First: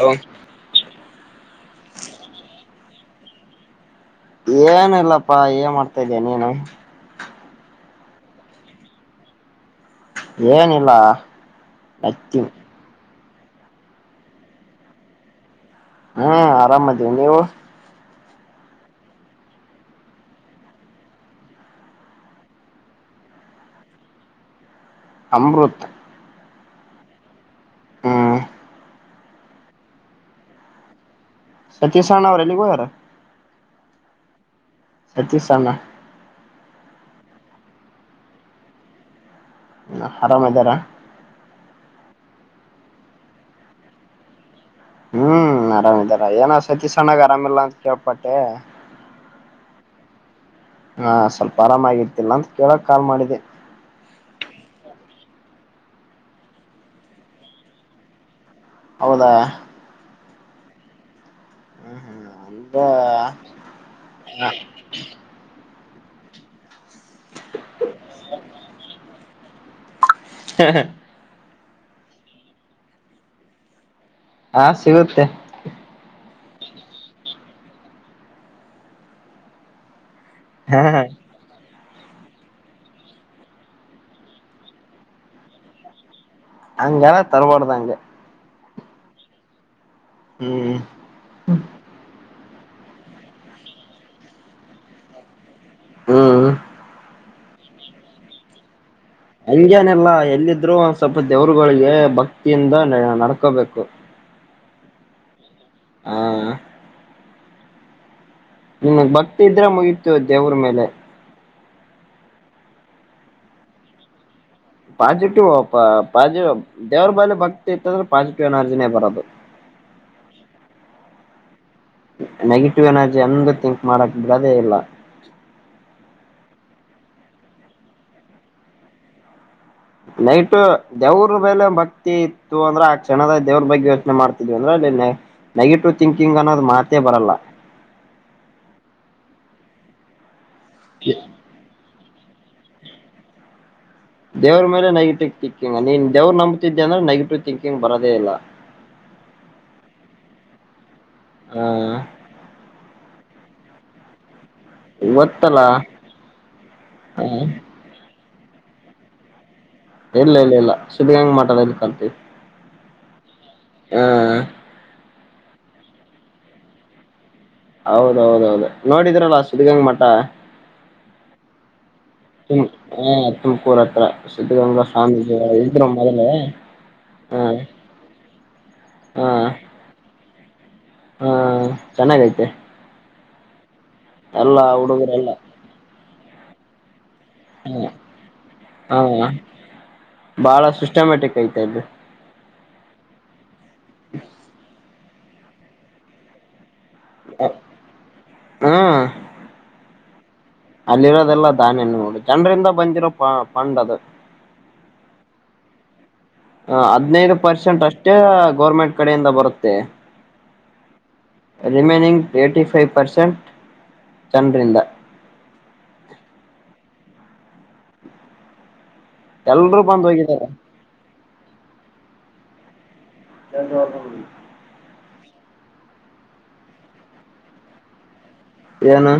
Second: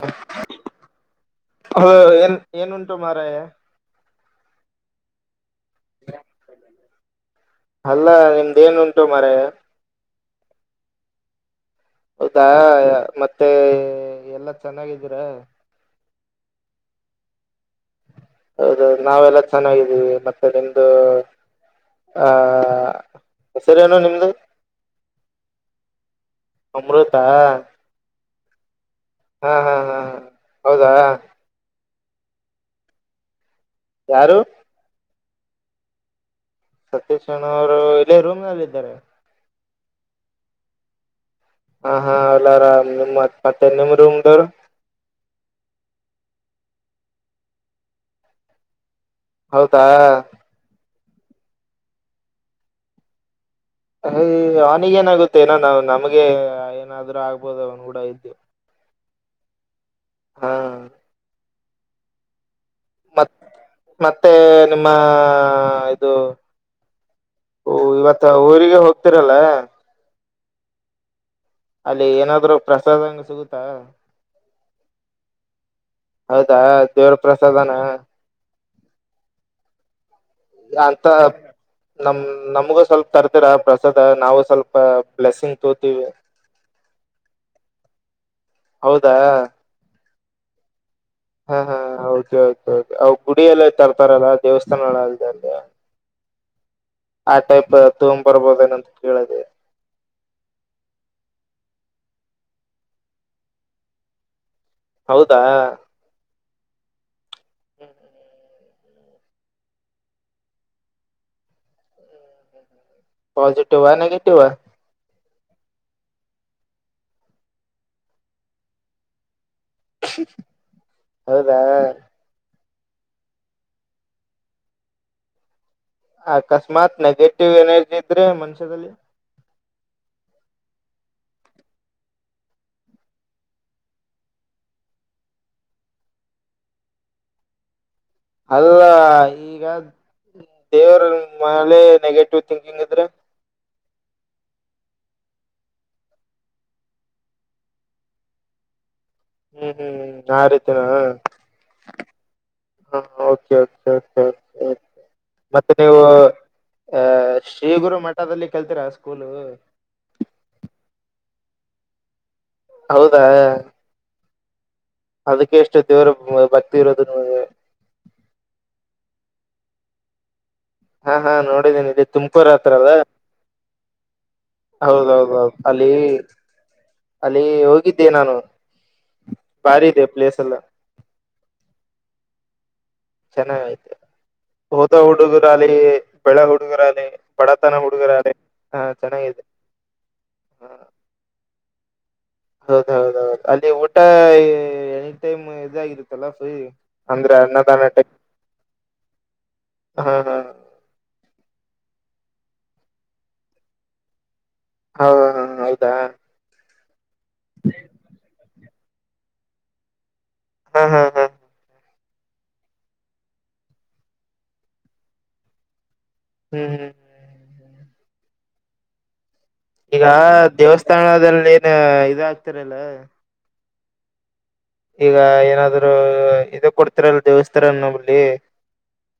Hello ಹ ಏನ್ ಏನು ಉಂಟು ಮಾರ ಏನ ಇಲ್ಲಪ್ಪಾ ಏನ್ ಮಾಡ್ತಾ ಇದಿದ್ದೀ ನೀನು ಅಲ್ಲ ನಿಮ್ದೇನುಂಟು ಮರ ಏನಿಲ್ಲ ನತ್ತೀವಿ ಹೌದಾ ಮತ್ತೆ ಎಲ್ಲಾ ಚೆನ್ನಾಗಿದೀರ ಹ್ಮ ಆರಾಮ್ದೀವಿ ನೀವು ಹೌದೌದು ನಾವೆಲ್ಲ ಚೆನ್ನಾಗಿದ್ದೀವಿ ಮತ್ತೆ ನಿಮ್ದು ಹ ಹೆಸರಿ ಏನು ನಿಮ್ದು ಅಮೃತ ಅಮೃತಾ ಹ ಹಾ ಹಾ ಹಾ ಹಾ ಹೌದಾ ಸತ್ತ ಸ್ಣಾವರಲ್ಲಿಗೋ ಯಾರ ಯಾರು ಸತೀಶಾನ ಸತೀಶ್ಣ್ಣ ಅವರು ಇಲ್ಲೇ ರೂಮ್ ನಲ್ಲ ಇದ್ದಾರೆ ಆರಾಮ್ ಇದ್ದಾರ ಹ ಹಾ ಎಲ್ಲಾರಾಮ ನಿಮ್ತ್ ಮತ್ತ ನಿಮ್ ರೂಮ್ದರು ಹ್ಮ್ ಆರಾಮಿದಾರ ಏನ್ ಸತೀ ಸಣ್ಣಾಗ ಆರಾಮಿಲ್ಲಾ ಅಂತ ಕೇಳ್ಪಟ್ಟೆ ಹೌದಾ ಹಾ ಸ್ವಲ್ಪ ಆರಾಮಾಗಿರ್ತಿಲ್ಲ ಅಂತ ಕೇಳಕ್ ಕಾಲ್ ಮಾಡಿದೆ ಅಯ ಅವನಿಗ ಏನಾಗುತ್ತೆ ಏನೋ ನಾ ನಮಗೆ ಏನಾದ್ೂ ಆಗ್ಬೋದು ಅವನು ಕೂಡ ಇದ್ದು ಹೌದಾ ಹಾ ಹ್ಮ್ ಹಾ ಮತ್ ಮತ್ತೆ ನಿಮ್ಮ ಅದು ಇವತ್ತ ಊರಿಗೆ ಹೋಗ್ತಿರಲ್ಲ ಹ ಅಲ್ಲಿ ಏನಾದ್ರು ಪ್ರಸಾದಂಗ ಸಿಗುತ್ತಾ ಹಾ ಸಿಗುತ್ತೆ ಹೌದಾ ದೇವ್ರ ಪ್ರಸಾದನ ಹ ಅಂತ ನಮ ನಮ್ಗೂ ಸ್ವಲ್ಪ ತರ್ತಿೀರಾ ಪ್ರಸಾದ ನಾವು ಸ್ವಲ್ಪ ಬ್ಲೆಸ್ಸಿಂಗ್ ತೋತೀವಿ ಹಂಗಲ್ಲ ತರವಾಡುದಾಂಗ ಹೌದಾ ಹ್ಮ್ ಹೌದು ಅವ ಗುಡಿಯಲ್ಲ ತರ್ತಾರಲ್ಲ ದೇವಸ್ಥಾನಗಳ ಅಲ್ ಅ ಹ್ಮ್ ಆ ಟೈಪ್ ತೊಗಂಬ್ ಬರ್ಬೋದ ಏನ ಹಂಗೆೇನೆಲ್ಲಾ ಎಲ್ಲಿದ್ರು ಒ ಸ್ವಲ್ಪ ದೇವರುಗಳಿಗೆ ಭಕ್ತಿಯಿಂದ ನ ನಡ್ಕೋಬೇಕು ಹೌದಾ ಹಾ ನಿನ್ಗ್ ಭಕ್ತಿ ಇದ್ರೆ ಮುಗೀತು ದೇವ್ರ ಮೇಲೆ ಪಾಸಿಟಿವ್ಾ ನೆೆಗೆಟಿವ್ಾ ಪಾಸಿಟಿವ್ ಪಾಸಿಟಿವ್ ದೇವ್ರ ಬಳಿ ಭಕ್ತಿ ಇತ್ತಂದ್ರೆ ಪಾಸಿಟಿವ್ ಎನರ್ಜಿನೇ ಬರೋದು ಹೌದಾ ಿವ್ ಎನರ್ಜಿ ಅಂದು ಥಿಂಕ್ ಮಾಡಕ್ ಬಿಡೋದೇ ಇಲ್ಲ ಅಕಸ್ಮಾತ್ ನೆಗೆಟಿವ್ ಎನರ್ಜಿ ಇದ್ರೆ ಮನುಷ್ಯದಲ್ಲಿ ನೈಟ್ ದೇವ್ರ ಮೇಲೆ ಭಕ್ತಿ ಇತ್ತು ಅಂದ್ರೆ ಆ ಕ್ಷಣದ ದೇವ್ರ ಬಗ್ಗೆ ಯೋಚನೆ ಮಾಡ್ತಿದ್ವಿ ಅಂದ್ರೆ ನೆಗೆಟಿವ್ ಥಿಂಕಿಂಗ್ ಅನ್ನೋದು ಮಾತೇ ಬರಲ್ಲ ಅಲ್ಲ ಈಗ ದೇವ್ರ ಮಲೆೆ ನೆಗೆಟಿವ್ ಂಕಿಂಗ್ ಇದ್ರೆ ದೇವ್ರ ಮೇಲೆ ನೆಗೆಟಿವ್ ತಿಂಕಿಂಗ್ ನೀನ್ ದೇವ್ ನಂಬತಿದ್ದ ಅಂದ್ರೆ ನೆಗೆಟಿವ್ ತಿಿಂಕಿಂಗ್ ಬರದೇ ಇಲ್ಲ ಹ ಹ್ಮ್ ಹ್ಮ್ ಹ್ಮ್ ಆ ರೀತಿನ ಹಾ ಓಕೆ ಗೊತ್ತಲ್ಲ ಮತ್ತೆ ನೀವು ಆ ಹ ಶ್ರೀಗುರು ಮ ಹದಲ್ಲಿ ಕಲ್ತರಾ ಸ್ಕೂಲ್ ಇಲ್ಲ ಇಲ್ಲ ಇಲ್ಲ ಸು್ದಿ ಹೆಂಗ್ ಮಾತದ ಇ ಕಂತೀ ಹೌದಾ ಹಾ ಅದಕ್ಕೆ ಎಷ್ಟು ದೇವ್ರ ಭಕ್ತಿ ಇರೋದುಗೆ ಹೌದೌದೌದು ನೋಡಿದ್ರಲ್ಲ ಸ್ದಿಗಂಗ ಮಠ ಹಾ ಹಾ ನೋಡಿದ್ದೀೇಿ ಇಡ ುಮ ಹ ತುಮಕೂರು ಹತ್ರ ಸಿದ್ಧಗಂಗಾ ಸ್ವಾಮೀಜಿ ಹೌದೌದೌದು ಇದರು ಅಲ್ಲಿ ಮೊದಲೇ ಹಾ ಅಲ್ಲಿ ಹೋಗಿದ್ದೆ ನಾನು ಹಾ ಬಾರಿ ಇದೆ ಪ್ಲೇಸ್ ಎಲ್ಲ ಹಾ ಚೆನ್ನಾಗೈತೆ ಚೆನ್ನಾಗಐತೆ ಎಲ್ಲ ಹೋದ ಹುಡುಗರೆಲ್ಲ ಹುಡುಗರಾಲಿ ಬೆಳೆ ಹುಡುಗರಾಲಿ ಪಡ ತಾನೆ ಹ್ಮ ಕೊಡುಕರಾರೆೆ ಹಾ ಚೆನ್ನಾಗಿದೆ ಬಾಳ ಹ್ಮ ಸಿಸ್ಟಮ್ಯಾಟಿಕ್ ಐತೆ ಅದು ಹೌದೌದೌದು ಅಲ್ಲಿ ಊಟ ಎನಿ ಟೈಮ್ ಇದಾಗಿರುತ್ತಲ್ಲ ಫ್ರೀ ಅಂದ್ರೆ ಅನ್ನದಾನಟ ಹ್ಮ್ ಹಾ ಹಾ ಅಲ್ಲಿರೋದೆಲ್ಲ ದಧನ್ಿಯ ನೋಡಿ ಜನರಿಂದ ಬಂದಿರೋ ಪ ಪಂಡ್ ಅದು ಹೌ ಹೌದಾ ಹ ಹದ್ನೈದು ಪರ್ಸೆಂಟ್ ಅಷ್ಟೇ ಗೌರ್ಮೆಂಟ್ ಕಡೆಯಿಂದ ಬರುತ್ತೆ ಹಾ, ಹಾ, ಹಾ ರಿಮೇನಿಂಗ್ ಏಟಿ ಫೈವ್ ಪರ್ಸೆಂಟ್ ಜನರಿಂದ ಹ್ಮ್, ಹ್ಮ್, ಹ್ಮ್ ಎಲ್ರೂ ಈಗ ಬಂದ್ ಹೋಗಿದ್ದಾರೆ ದೇವಸ್ಥಾನದಲ್ಲಿ ಏನ್ ಇದಾಗಗ್ತಾರಲ್ಲ, ಎ [inaudible] ಈಗ ಏನಾದ್ರು ಇದ ಕೊಡ್ತರಲ್ಲ ದೇವಸ್ಥಾನ ನಲ್ಲಿ [unintelligible] ಏನು?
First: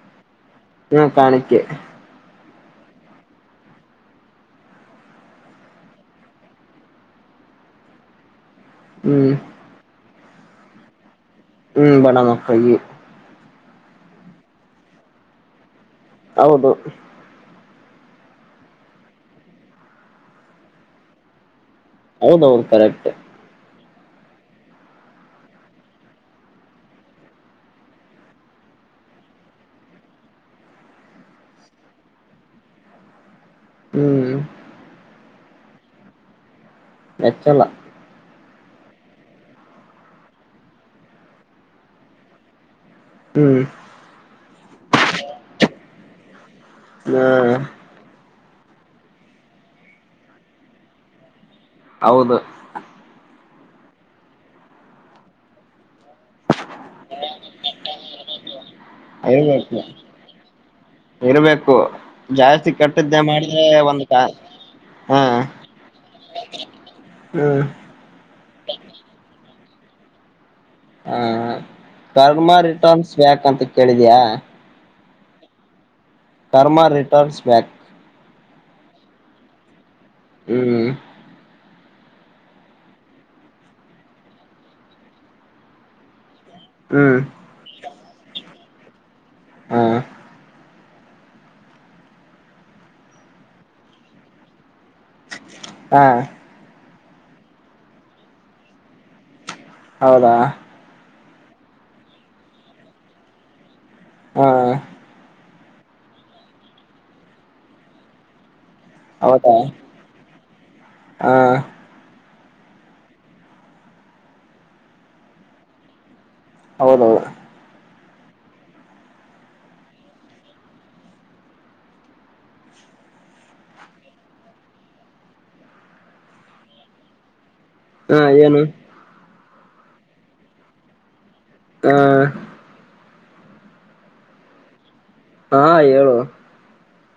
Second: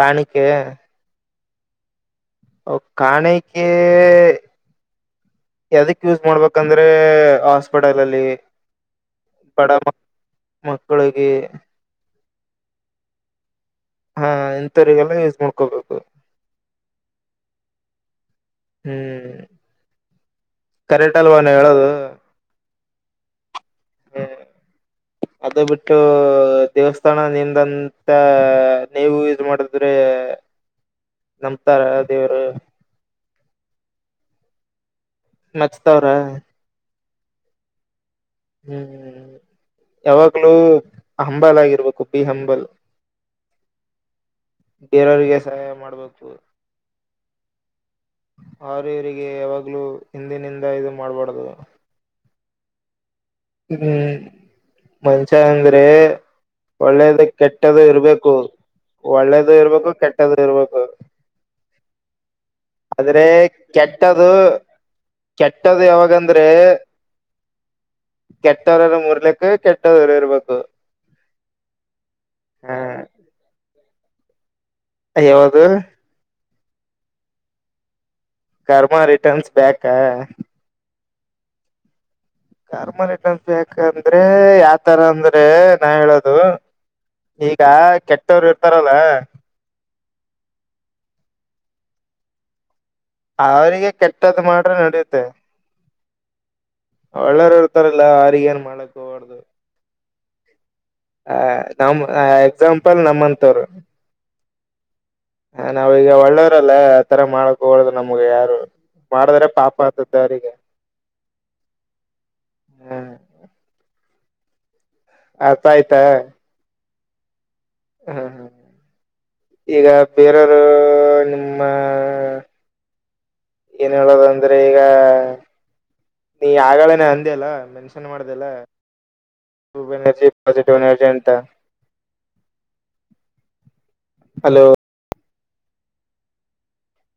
ಕಾಣ [inaudible] ಹಾ, ಕಾಣಿಕೆ ಕಾಣಿಕೆ ಯದಕ್ ಯೂಸ್ ಮಾಡ್ಬೇಕಂದ್ರೆ ಹಾಸ್ಪಿಟಲ್ನಲ್ಲಿ, ಹ್ಮ್ ಬಡ ಮಕ್ಕಳು ಹ್ಮ್, ಬಡ ಮಕ್ಕಳಿಗೆ, ಹಾ ಇಂಥವರಿಗೆಲ್ಲ ಯೂಸ್ ಮಾಡ್ಕೋಬೇಕು. ಹೌದು, ಹ್ಮ್, ಕರೆಕ್ಟ್ ಅಲ್ವಾನ ಹೇಳೋದು. ಹೌದೌದು ಕರೆಕ್ಟ್, [inaudible] ಅದು ಬಿಟ್ಟು ದೇವಸ್ಥಾನ ನಿಂದಂತ ನೀವು ಯೂಸ್ ಮಾಡತಿದ್ರಿ., ಹ [inaudible] ನಂಬ್ತಾರ ದೇವರು ಹ್ಮ್, ಮಚ್ತಾವ್ರ [unintelligible] ಮೆಚ್ಚಲ್ಲ. ಹ್ಮ್, ಯಾವಾಗ್ಲೂ ಹಂಬಲ್ ಆಗಿರ್ಬೇಕು. ಬಿ ಹಂಬಲ್, ಹ್ಮ್, ಬೇರೋರಿಗೆ ಸಹಾಯ ಮಾಡ್ಬೇಕು. ಹಾ ಅವರ ಇವರಿಗೆ ಯಾವಾಗ್ಲೂ ಹಿಂದಿನಿಂದ ಇದು ಮಾಡ್ಬಾರದು. ಹೌದು, ಹ್ಮ್, ಮನುಷ್ಯ ಅಂದ್ರೆ., ಒಳ್ಳೇದ ಕೆಟ್ಟದು ಇರ್ಬೇಕು. ಒಳ್ಳೇದು ಇರ್ಬೇಕು, ಕೆಟ್ಟ್ದು ಇರ್ಬೇಕು ಇರ್ಬೇಕು ಜಾಸ್ತಿ ಆದ್ರೆ ಕೆಟ್ಟದೆಮಾಡಿದ್ರೆ ಒಂದು ಕ ಕೆಟ್ಟದು ಹಾ ಕೆಟ್ಟದು ಹ್ಮ್, ಕೆಟ್ಟವ್ರರ ಮೂರ್ಲಿಕ್ಕ ಕೆಟ್ಟದರು ಇರ್ಬೇಕು. ಹಾ, ಕರ್ಮ ಹಾ ರಿಟರ್ನ್ಸ್ ಬ್ಯಾಕ್ಂತ ಕೇಳಿದಯಾ... ಯವದು. Karma returns back, karma returns back, ಹ್ಮ್ ಕರ್ಮರಿಟನ್ ಬಂದ್ರೆ ಯಾವತರ ಅಂದ್ರೆ ನಾ ಹೇಳೋದು, ಹ್ಮ್ ಅದು ಈಗ ಕೆಟ್ಟವ್ರು ಇರ್ತಾರಲ್ಲ ಹ್ಮ, ಅವ್ರಿಗೆ ಕೆಟ್ಟದ್ದ್ ಮಾಡ ಹಾ, ಒಳ್ಳೆ ಮೂವರು ಇರ್ತಾರೆ ಅವರಿಗೇನು ಮಾಡು ಹೋಗಬಾರದು. ಹೌದಾ ಆ ನಮ ಎಕ್ಸಾಂಪಲ್ ನಮ್ಮಂತವರು. ಹಾ,, ಹ ನಾವೀಗ ಒಳ್ಳೋರಲ್ಲ ಆತರ ಮಾಡಕ್ ಹೋಗಬಾರದು ನಮ್ಗೆ ಯಾರು. ಮಾಡಿದ್ರೆ ಹೌದಾ ಪಾಪ ಅತುತ್ತೆಅವ್ರಿಗೆ. ಹಾ ಹ್ಮ್, ಅರ್ಥ ಆಯ್ತಾ ಹೌದೌದು ಹಾ ಈಗ ಬೇರೆಯವರು ನಿಮ್ಮ ಏನ್ ಹೇಳೋದಂದ್ರೆ ಈಗ ನೀ ಆಗಳೇನೆೇ ಅಂದಿ ಅಲ್ಲ ಮೆನ್ಷನ್ ಹಾ ಮಾಡಿದೆಲ್ಲ ಏನು ಗ್ರೋ ಎನರ್ಜಿ ಪಾಸಿಟಿವ್ ಎನರ್ಜಿ ಅಂತ ಹ ಹಲೋ ಹಾ ಹೇಳು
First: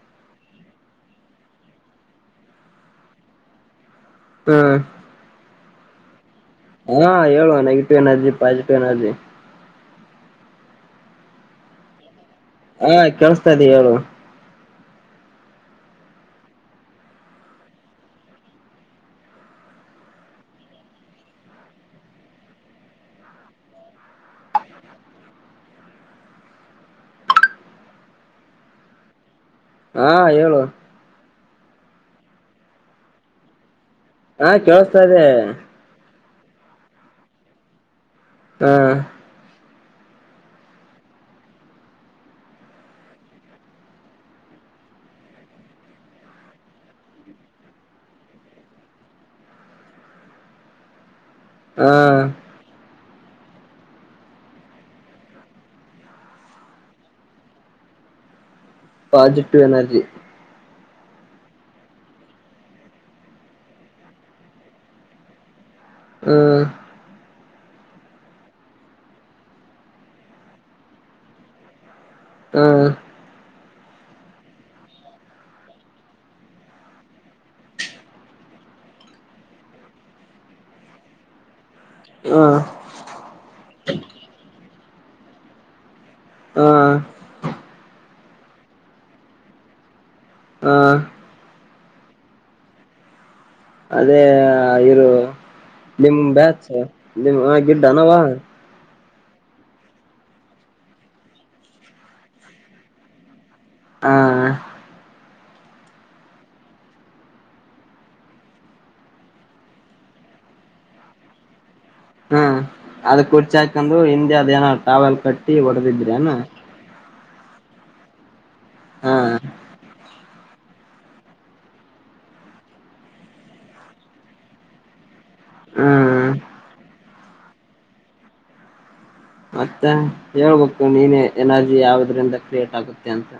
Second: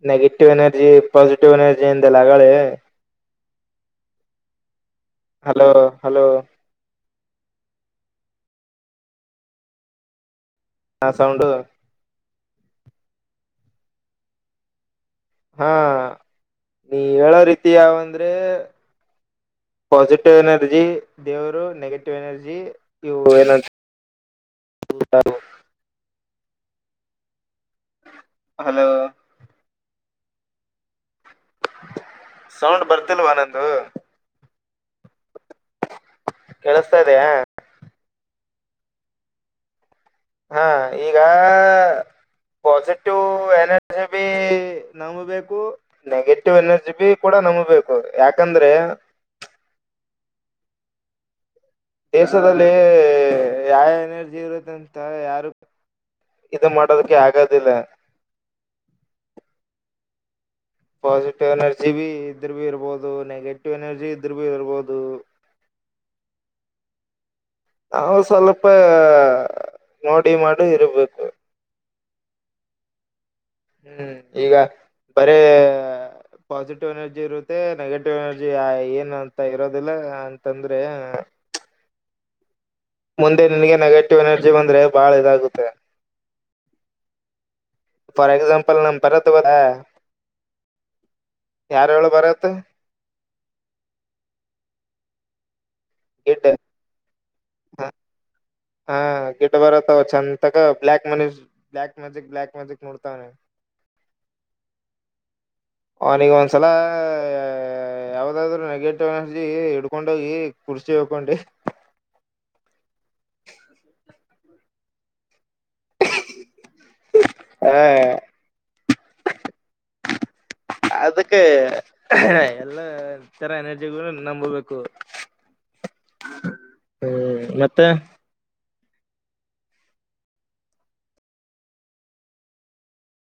ನೆಗೆಟಿವ್ ಎನರ್ಜಿ ಪಾಸಿಟಿವ್ ಎನರ್ಜಿಯಿಂದಲ್ಲ ಆಗಳೆ ಹಾ ಹಲೋ ಹಲೋ ಹಾ ಹೇಳು ನೆಗೆಟಿವ್ ಎನರ್ಜಿ ಪಾಸಿಟಿವ್ ಎನರ್ಜಿ ಹಾ ಸೌಂಡ ಹಾ ಕೇಳಿಸ್ತಾ ಇದೆ ಹೇಳು ಹಾ ನೀ ಹೇಳೋ ರೀತಿ ಯಾವಂದ್ರೆ ಪಾಸಿಟಿವ್ ಎನರ್ಜಿ ದೇವರು ನೆಗೆಟಿವ್ ಎನರ್ಜಿ ಇವು ಏನ ಅದು [inaudible] ಹ [unintelligible] ಹಲೋ ಹಾ ಹೇಳು ಸೌಂಡ್ ಬರ್ತಿಲ್ವಾನಂದು ಹಾ ಕೇಳಸ್ತಾ ಇದೆ ಕೆೇಳಸ್ತಾ ಇದೆಯಾ ಹೂ ಹಾ ಈಗ ಪಾಸಿಟಿವ್ ಎನರ್ಜಿ ಬಿ ನಮ್ಮ ಬೇಕು ನೆಗೆಟಿವ್ ಎನರ್ಜಿ ಬಿ ಕೂಡ ನಂಬಬೇಕು ಯಾಕಂದ್ರೆ [inaudible] ಹಾ ದೇಶದಲ್ಲಿ ಯಾ ಎನರ್ಜಿ ಇರುದ ಅಂತ ಯಾರು ಇದು ಮಾಡೋದಕ್ಕೆ ಆಗದಿಲ್ಲ ಪಾಸಿಟಿವ್ ಎನರ್ಜಿ ಪಾಸಿಟಿವ್ ಎನರ್ಜಿ ಬಿ ಇದ್ರ ಇರ್ಬೋದು ನೆಗೆಟಿವ್ ಎನರ್ಜಿ ಇದ್ರ ಭಿ ಇರ್ಬೋದು ಹ್ಮ ನಾವು ಸ್ವಲ್ಪ ನೋಡಿ ಮಾಡು ಇರ್ಬೇಕು ಹಾ ಹ್ಮ್ ಈಗ ಬರೇ ಪಾಸಿಟಿವ್ ಎನರ್ಜಿ ಇರುತ್ತೆ ನೆಗೆಟಿವ್ ಎನರ್ಜಿ ಏನ್ಂತ ಇರೋದಿಲ್ಲ ಅಂತಂದ್ರೆ ಹಾ ಮುಂದೆ ನಿನಗೆ ನೆಗೆಟಿವ್ ಎನರ್ಜಿ ಬಂದ್ರೆ ಬಹಳ ಇದಾಗುತ್ತೆ ಹಾ ಫಾರ್ ಎಕ್ಸಾಮಂಪಲ್ ನಮ್ಮ ಭರತ್ ಇಲ್ಲಾ ಹಾ ಯಾರ ಹೇಳ್ ಭರತ್ ಅದೇ ಇರು ನಿಮ ಗಿಡ್ ಬ್ಯಾಚ್ ಹ, [unintelligible] ಹಾ ಗಿಡ್ ಬರತ್ತವ ಚಂದ ತಗ black money black magic black magic ನೋಡ್ತವನೆ ಹಾ ಅವನಿಗೆ ಒಂದ್ಸಲ ಯಾವ್ದಾದ್ರು ನೆಗೆಟಿವ್ ಎನರ್ಜಿ ಹಿಡ್ಕೊಂಡೋಗಿ ಕುರ್ಸಿ ಹೋಯ್ಕೊಂಡು ಹ್ಮ ಅದ ಕುರ್ಚ ಹಾಕೊಂಡು ಹಿಂದೆ ಅದ ಏನ ಟಾವೆಲ್ ಕಟ್ಟಿ ಹೊಡ್ದಿದ್ರಿ ಏನ. ಎರ. ಹ ಅದಕ ಎಲ್ಲಾ ತರ ಎನರ್ಜಿಗಳು ನಂಬ್ಬೇಕು. ಹ ಹ್ಮ್ ಮತ್ತೆ. ಮತ್ತೆ ಹೇಳ್ಬೇಕು ನೀನೆ ಎನರ್ಜಿ ಯಾವದ್ರಿಂದ ಕ್ರಿಯೇಟ್ ಆಗುತ್ತೆ ಅಂತ.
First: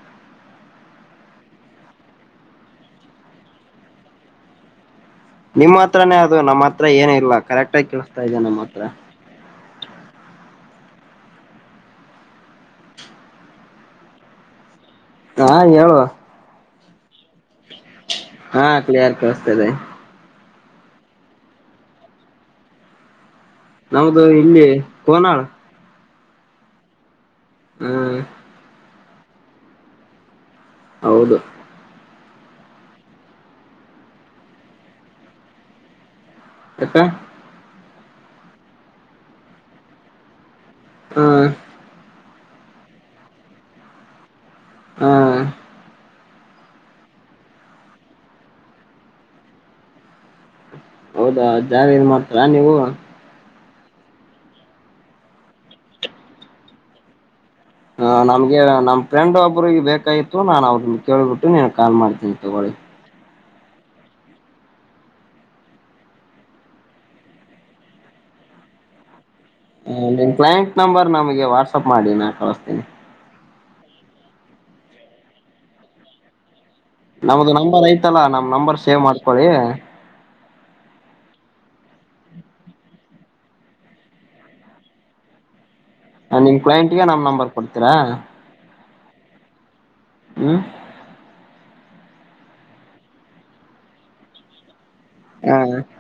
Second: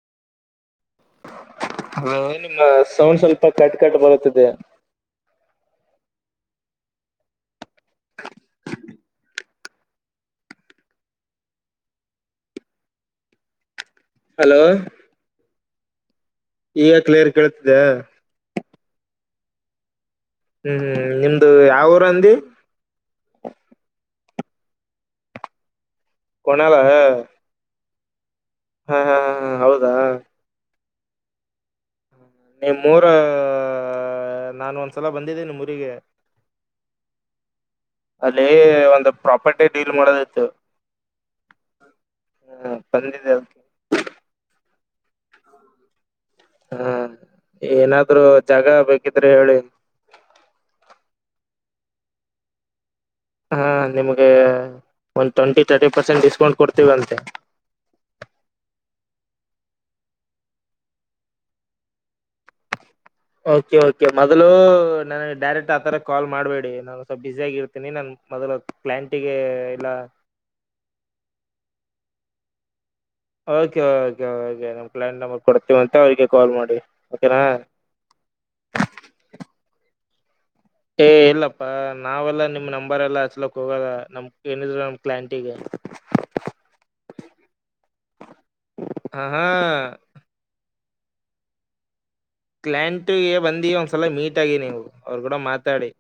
ಹಾ ನಿಮ್ಮ ಸೌಂಡ್ ಸ್ವಲ್ಪ ಕಟ್ ಕಟ್ ಬರುತ್ತಿದೆ. ನಿಮ್ಮ್ ಹತ್ರಾನೇ ಅದು ನಮ್ಮ ಹತ್ರ ಏನ ಇಲ್ಲ ಕರೆಕ್ಟ್ ಆಗಿ ಕೇಳಸ್ತಾ ಇದೇ ನಿಮ್ಮ ಹತ್ರ. ಹಲೋ ಹಾ ಹೇಳುವ. ಈಗ ಕ್ಲಿಯರ್ ಕೇಳತಿದ್ಯ. ಕೇಳುಸ್ತಿದೆ. ಹ್ಮ್ ಹ್ಮ್ ನಿಮ್ದು ಯಾವ್ ಊರಂದಿ. ನಮ್ದು ಇಲ್ಲಿ ಕೋನಾಳ್. ಕೊಣಳ. ಹ್ಮ್ ಹಾ ಹಾ ಹ ಹ ಹೌದಾ. ಹೌದು ನಿಮ್ಮರ ನಾನ್ ಒಂದ್ಸಲ ಬಂದಿದ್ದೇ ನಿಮ್ಮುರಿಗೆ. ಯಾಕ ಅಲ್ಲಿ ಒಂದು ಪ್ರಾಪರ್ಟಿ ಡೀಲ್ ಮಾಡೋದ್ ಇತ್ತು. ಹ ಹ್ಮ ಪರಿಡಿದೆ. ಹ ಹಾ ಏನಾದ್ರು ಜಾಗ ಬೇಕಿದ್ರೆ ಹೇಳಿ. ಹೌದಾ ಜಾಗ ಇದ್ ಮಾಡ್ತಿರ ನೀವು. ಹಾ ನಿಮ್ಗೆ ಒಂದು ಟ್ವೆಂಟಿ ತರ್ಟಿ ಪರ್ಸೆಂಟ್ ಡಿಸ್ಕೌಂಟ್ ಕೊಡ್ತೀವ್ ಅಂತೆ. ಹ ನಮ್ಗೆ ನಮ್ ಫ್ರೆಂಡ್ ಒಬ್ರಿಗೆ ಬೇಕಾಯಿತು ನಾನ್ ಅವ್ರನ್ನ ಕೇಳ್ಬಿಟ್ಟು ನೀ ಕಾಲ್ ಮಾಡ್ತೀನಿ ತಗೊಳ್ಳಿ. ಓಕೆ ಓಕೆ ಮೊದಲು ನನಗೆ ಡೈರೆಕ್ಟ್ ಆತರ ಕಾಲ್ ಮಾಡ್ಬೇಡಿ ನಾನು ಸ್ವಲ್ಪ ಬಿಸಿ ಆಗ್ ಇರ್ತೀನಿ ನನ್ ಮೊದಲು ಪ್ಲಾಂಟಿಂಗ್. ಹ ನಿನ್ ಕ್ಲಯಂಟ್ ನಂಬರ್ ನಮ್ಗೆ ವಾಟ್ಸಪ್ ಮಾಡಿ ನಾನ್ ಕಳಸ್ತಿನಿ. ಓಕೆ ಓಕೆ ಓಕೆ ನಮ್ ಪ್ಲಯಾನ್ ನಂಬರ್ ಕೊಡ್ತೀವ ಅಂತೆ ಅವ್ರಿಗೆ ಕಾಲ್ ಮಾಡಿ. ಓಕೆನಾ ನಮ್ದು ನಂಬರ್ ಐತಲ್ಲಾ ನಮ್ ನಂಬರ್ ಸೇವ್ ಮಾಡ್ಕೊಳಿ. ಏ ಇಲ್ಲಪ್ಪಾ ನಾವೆಲ್ಲಾ ನಿಮ್ ನಂಬರ್ ಎಲ್ಲಾ ಹಚ್ಲಕ್ ಹೋಗಲ್ಲ ನಮ್ ಏನಿದ್ರ ನಮ್ ಕ್ಲಾಂಟಿಗೆ. ಅ ನಿಮ್ ಕ್ಲಯಂಟ್ಗ ನಮ್ ನಂಬರ್ ಕೊಡ್ತೀರಾ. ಹ ಹಾ ಹ್ಮ್ ಕ್ಲಾಂಟ್ಗೆ ಬಂದಿ ಒಂದ್ಸಲ ಮೀಟ್ ಆಗಿ ನೀವು. ಅವ್ರ ಕೂಡ ಹಾ ಮಾತಾಡಿ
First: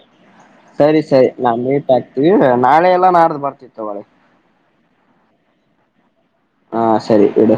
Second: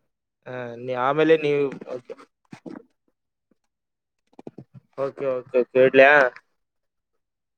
ಹ ನೀ ಸರಿ ಸರಿ ಆಮೇಲೆ ನಾ ನೀವು ಮೀಟ್ ಓಕೆ ಆಗ್ತಿವಿ ನಾಳೆ ಎಲ್ಲ ನಡ್ದು ಬರ್ತಿವ್ ತಗೋಳಿ. ಓಕೆ ಓಕೆ ಓಕೆ ಇಡ್ಲಯ. ಹಾ ಸರಿ ಇಡು.